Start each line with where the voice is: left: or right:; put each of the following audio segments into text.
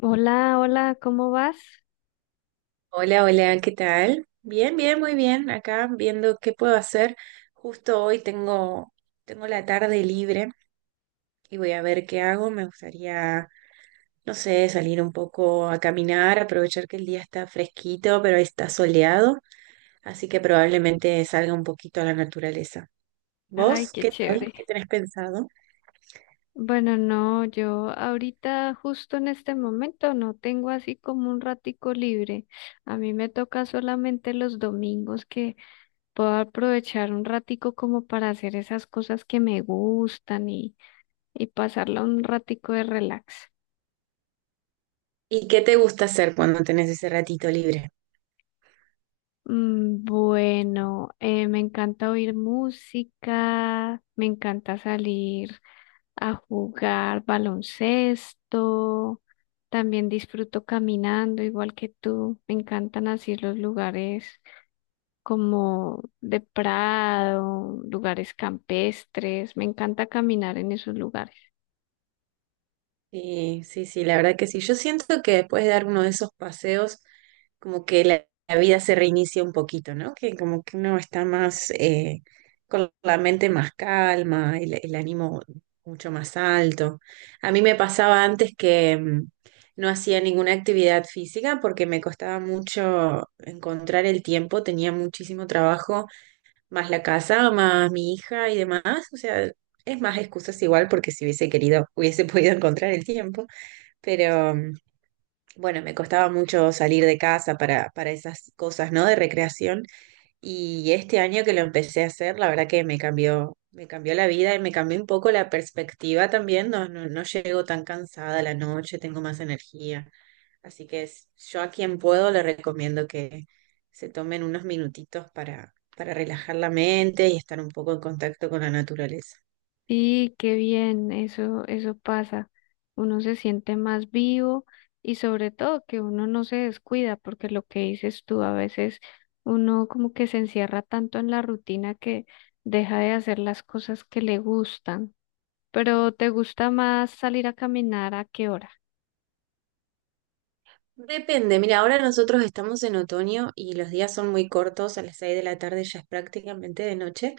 left: Hola, hola, ¿cómo vas?
right: Hola, hola, ¿qué tal? Bien, bien, muy bien. Acá viendo qué puedo hacer. Justo hoy tengo la tarde libre y voy a ver qué hago. Me gustaría, no sé, salir un poco a caminar, aprovechar que el día está fresquito, pero está soleado, así que probablemente salga un poquito a la naturaleza.
left: Ay,
right: ¿Vos
left: qué
right: qué tal? ¿Qué
left: chévere.
right: tenés pensado?
left: Bueno, no, yo ahorita justo en este momento no tengo así como un ratico libre. A mí me toca solamente los domingos que puedo aprovechar un ratico como para hacer esas cosas que me gustan y pasarla un ratico de relax.
right: ¿Y qué te gusta hacer cuando tenés ese ratito libre?
left: Bueno, me encanta oír música, me encanta salir a jugar baloncesto. También disfruto caminando, igual que tú. Me encantan así los lugares como de prado, lugares campestres. Me encanta caminar en esos lugares.
right: Sí, sí, sí, la verdad que sí. Yo siento que después de dar uno de esos paseos, como que la vida se reinicia un poquito, ¿no? Que como que uno está más con la mente más calma, el ánimo mucho más alto. A mí me pasaba antes que no hacía ninguna actividad física porque me costaba mucho encontrar el tiempo, tenía muchísimo trabajo más la casa, más mi hija y demás. O sea, es más excusas igual porque si hubiese querido, hubiese podido encontrar el tiempo. Pero bueno, me costaba mucho salir de casa para esas cosas, ¿no? De recreación. Y este año que lo empecé a hacer, la verdad que me cambió la vida y me cambió un poco la perspectiva también. No, no, no llego tan cansada a la noche, tengo más energía. Así que yo a quien puedo le recomiendo que se tomen unos minutitos para relajar la mente y estar un poco en contacto con la naturaleza.
left: Y qué bien, eso pasa. Uno se siente más vivo y sobre todo que uno no se descuida, porque lo que dices tú, a veces uno como que se encierra tanto en la rutina que deja de hacer las cosas que le gustan. Pero ¿te gusta más salir a caminar a qué hora?
right: Depende, mira, ahora nosotros estamos en otoño y los días son muy cortos, a las 6 de la tarde ya es prácticamente de noche.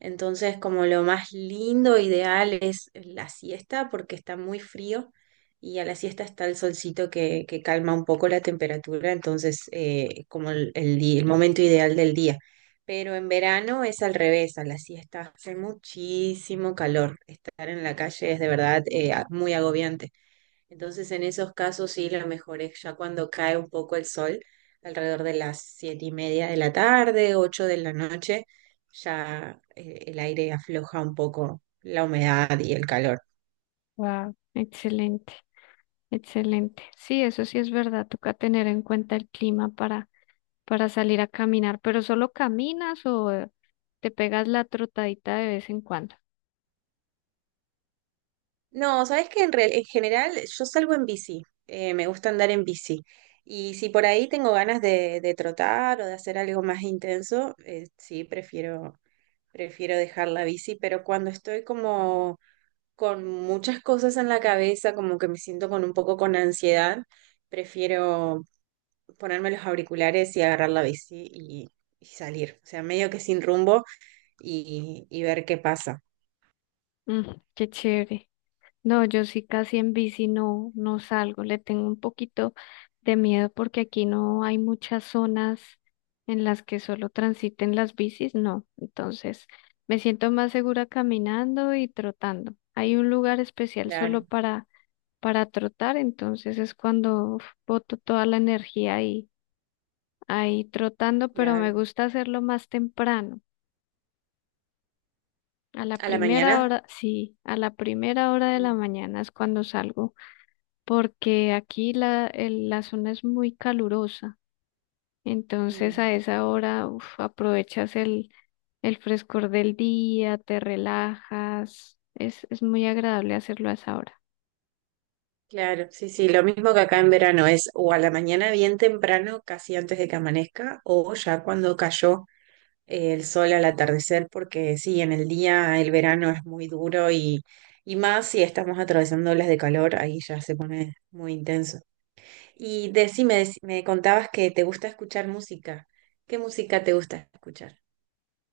right: Entonces, como lo más lindo, ideal es la siesta porque está muy frío y a la siesta está el solcito que calma un poco la temperatura, entonces como el momento ideal del día. Pero en verano es al revés, a la siesta hace muchísimo calor. Estar en la calle es de verdad muy agobiante. Entonces, en esos casos sí, lo mejor es ya cuando cae un poco el sol, alrededor de las 7:30 de la tarde, 8 de la noche, ya el aire afloja un poco la humedad y el calor.
left: Wow, excelente, excelente. Sí, eso sí es verdad, toca tener en cuenta el clima para salir a caminar, pero solo caminas o te pegas la trotadita de vez en cuando.
right: No, sabes que en general yo salgo en bici, me gusta andar en bici. Y si por ahí tengo ganas de trotar o de hacer algo más intenso, sí, prefiero dejar la bici, pero cuando estoy como con muchas cosas en la cabeza, como que me siento con un poco con ansiedad, prefiero ponerme los auriculares y agarrar la bici y salir. O sea, medio que sin rumbo y ver qué pasa.
left: Mm, qué chévere. No, yo sí casi en bici no, no salgo, le tengo un poquito de miedo porque aquí no hay muchas zonas en las que solo transiten las bicis, no. Entonces, me siento más segura caminando y trotando. Hay un lugar especial solo
right: Claro,
left: para trotar, entonces es cuando uf, boto toda la energía ahí trotando, pero me
right: claro.
left: gusta hacerlo más temprano. A la
right: ¿A la
left: primera
right: mañana?
left: hora, sí, a la primera hora de la
right: Mm.
left: mañana es cuando salgo, porque aquí la zona es muy calurosa. Entonces
right: Mm.
left: a esa hora, uf, aprovechas el frescor del día, te relajas. Es muy agradable hacerlo a esa hora.
right: Claro, sí, sí, lo mismo que acá en verano es o a la mañana bien temprano, casi antes de que amanezca, o ya cuando cayó el sol al atardecer, porque sí, en el día el verano es muy duro y más si estamos atravesando olas de calor, ahí ya se pone muy intenso. Y decime, me contabas que te gusta escuchar música. ¿Qué música te gusta escuchar?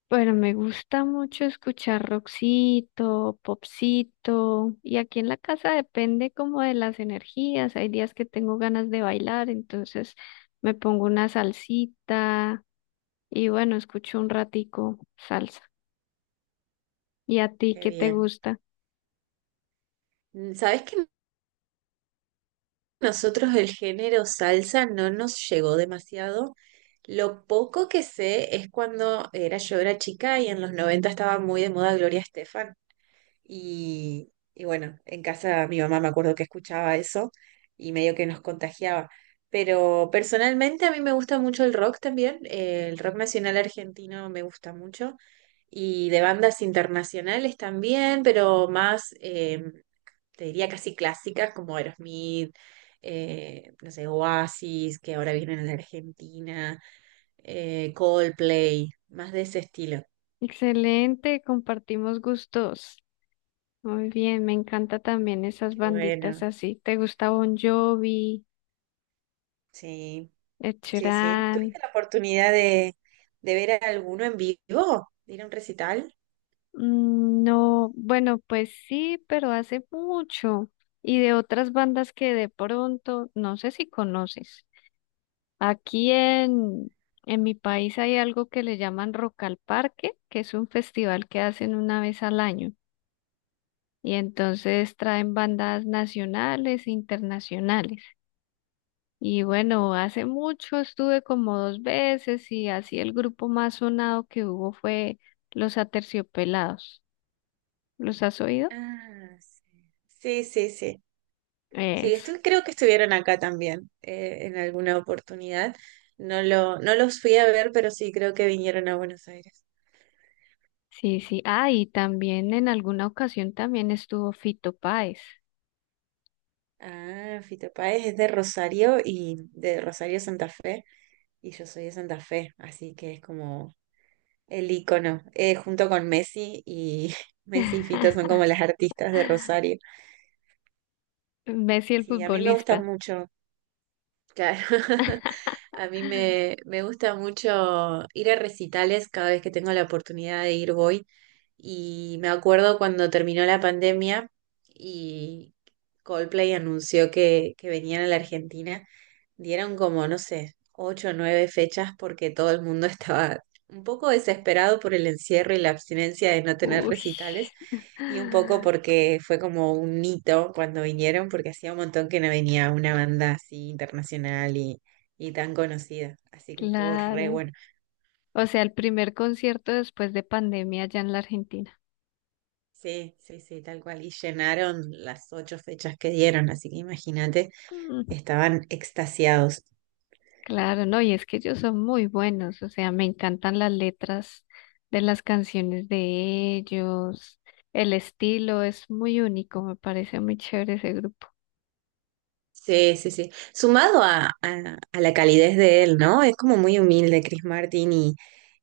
left: Bueno, me gusta mucho escuchar rockcito, popcito, y aquí en la casa depende como de las energías. Hay días que tengo ganas de bailar, entonces me pongo una salsita y bueno, escucho un ratico salsa. ¿Y a ti
right: Qué
left: qué te
right: bien.
left: gusta?
right: ¿Sabés que nosotros el género salsa no nos llegó demasiado? Lo poco que sé es cuando era yo era chica y en los 90 estaba muy de moda Gloria Estefan. Y bueno, en casa mi mamá me acuerdo que escuchaba eso y medio que nos contagiaba. Pero personalmente a mí me gusta mucho el rock también. El rock nacional argentino me gusta mucho. Y de bandas internacionales también, pero más, te diría casi clásicas como Aerosmith, no sé, Oasis, que ahora vienen a la Argentina, Coldplay, más de ese estilo.
left: Excelente, compartimos gustos. Muy bien, me encanta también esas
right: Qué
left: banditas
right: bueno,
left: así. ¿Te gusta Bon Jovi,
right: sí.
left: Ed
right: Sí, sí.
left: Sheeran?
right: ¿Tuviste la oportunidad de ver a alguno en vivo? ¿De ir a un recital?
left: No, bueno, pues sí, pero hace mucho. Y de otras bandas que de pronto, no sé si conoces. Aquí en mi país hay algo que le llaman Rock al Parque, que es un festival que hacen una vez al año. Y entonces traen bandas nacionales e internacionales. Y bueno, hace mucho estuve como dos veces y así el grupo más sonado que hubo fue Los Aterciopelados. ¿Los has oído?
right: Ah, sí. Sí, sí, sí. Sí,
left: Eso.
right: creo que estuvieron acá también en alguna oportunidad. No los fui a ver, pero sí creo que vinieron a Buenos Aires.
left: Sí, sí. Ah, y también en alguna ocasión también estuvo Fito Páez.
right: Ah, Fito Páez es de Rosario y de Rosario Santa Fe, y yo soy de Santa Fe, así que es como el ícono, junto con Messi y Messi y Fito son como las artistas de Rosario.
left: Messi el
right: Sí, a mí me gusta
left: futbolista.
right: mucho. Claro. A mí me gusta mucho ir a recitales cada vez que tengo la oportunidad de ir voy y me acuerdo cuando terminó la pandemia y Coldplay anunció que venían a la Argentina, dieron como, no sé, ocho o nueve fechas porque todo el mundo estaba un poco desesperado por el encierro y la abstinencia de no tener
left: Uy,
right: recitales y un poco porque fue como un hito cuando vinieron, porque hacía un montón que no venía una banda así internacional y tan conocida. Así que estuvo re
left: claro.
right: bueno.
left: O sea, el primer concierto después de pandemia allá en la Argentina.
right: Sí, sí, sí, tal cual. Y llenaron las ocho fechas que dieron, así que imagínate,
left: Mm,
right: estaban extasiados.
left: claro, no, y es que ellos son muy buenos, o sea, me encantan las letras de las canciones de ellos, el estilo es muy único, me parece muy chévere ese grupo.
right: Sí, sí, sí. Sumado a la calidez de él, ¿no? Es como muy humilde Chris Martin y,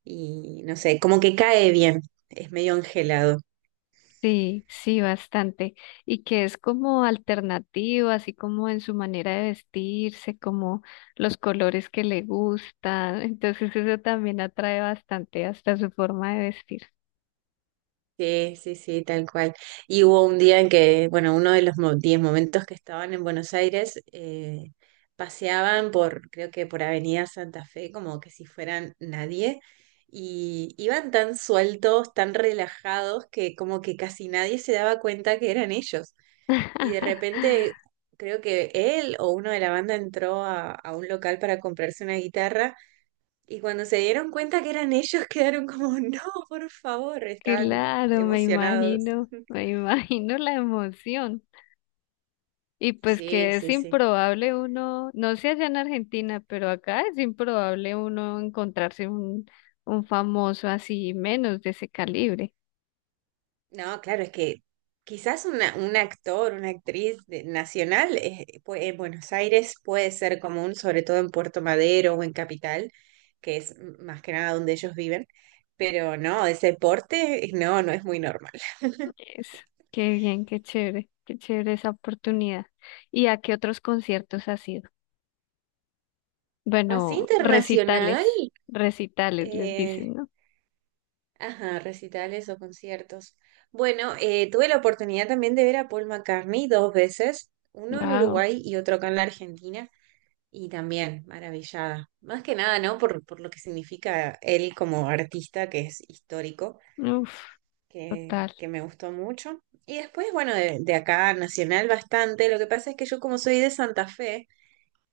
right: y no sé, como que cae bien. Es medio angelado.
left: Sí, sí, bastante. Y que es como alternativo, así como en su manera de vestirse, como los colores que le gustan. Entonces eso también atrae bastante hasta su forma de vestir.
right: Sí, sí, sí, tal cual. Y hubo un día en que, bueno, uno de los 10 momentos que estaban en Buenos Aires, paseaban por, creo que por Avenida Santa Fe, como que si fueran nadie, y iban tan sueltos, tan relajados, que como que casi nadie se daba cuenta que eran ellos. Y de repente, creo que él o uno de la banda entró a un local para comprarse una guitarra. Y cuando se dieron cuenta que eran ellos, quedaron como, no, por favor, estaban
left: Claro, me
right: emocionados.
left: imagino, me imagino la emoción. Y pues
right: Sí,
left: que es
right: sí, sí.
left: improbable uno, no sé allá en Argentina, pero acá es improbable uno encontrarse un, famoso así menos de ese calibre.
right: No, claro, es que quizás una, un actor, una actriz nacional en Buenos Aires puede ser común, sobre todo en Puerto Madero o en Capital, que es más que nada donde ellos viven, pero no, ese porte no, no es muy normal.
left: Es, qué bien, qué chévere esa oportunidad. ¿Y a qué otros conciertos has ido?
right: Así
left: Bueno, recitales,
right: internacional.
left: recitales les dicen, ¿no?
right: Ajá, recitales o conciertos. Bueno, tuve la oportunidad también de ver a Paul McCartney dos veces, uno en
left: Wow,
right: Uruguay y otro acá en la Argentina, y también maravillada. Más que nada, ¿no? Por lo que significa él como artista, que es histórico,
left: uf,
right: que,
left: total,
right: que me gustó mucho. Y después, bueno, de acá, nacional bastante. Lo que pasa es que yo como soy de Santa Fe,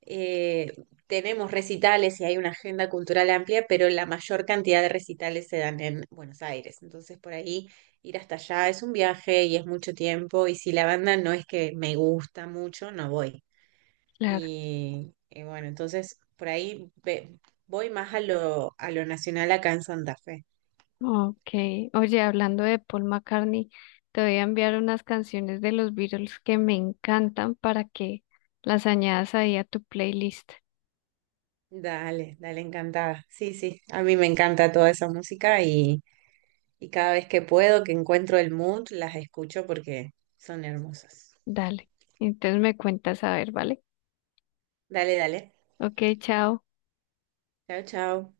right: eh, tenemos recitales y hay una agenda cultural amplia, pero la mayor cantidad de recitales se dan en Buenos Aires. Entonces, por ahí ir hasta allá es un viaje y es mucho tiempo. Y si la banda no es que me gusta mucho, no voy.
left: claro.
right: Y bueno, entonces por ahí voy más a lo, nacional acá en Santa Fe.
left: Okay, oye, hablando de Paul McCartney, te voy a enviar unas canciones de los Beatles que me encantan para que las añadas ahí a tu playlist.
right: Dale, dale, encantada. Sí, sí, a mí me encanta toda esa música y cada vez que puedo, que encuentro el mood, las escucho porque son hermosas.
left: Dale, entonces me cuentas a ver, ¿vale?
right: Dale, dale.
left: Ok, chao.
right: Chao, chao.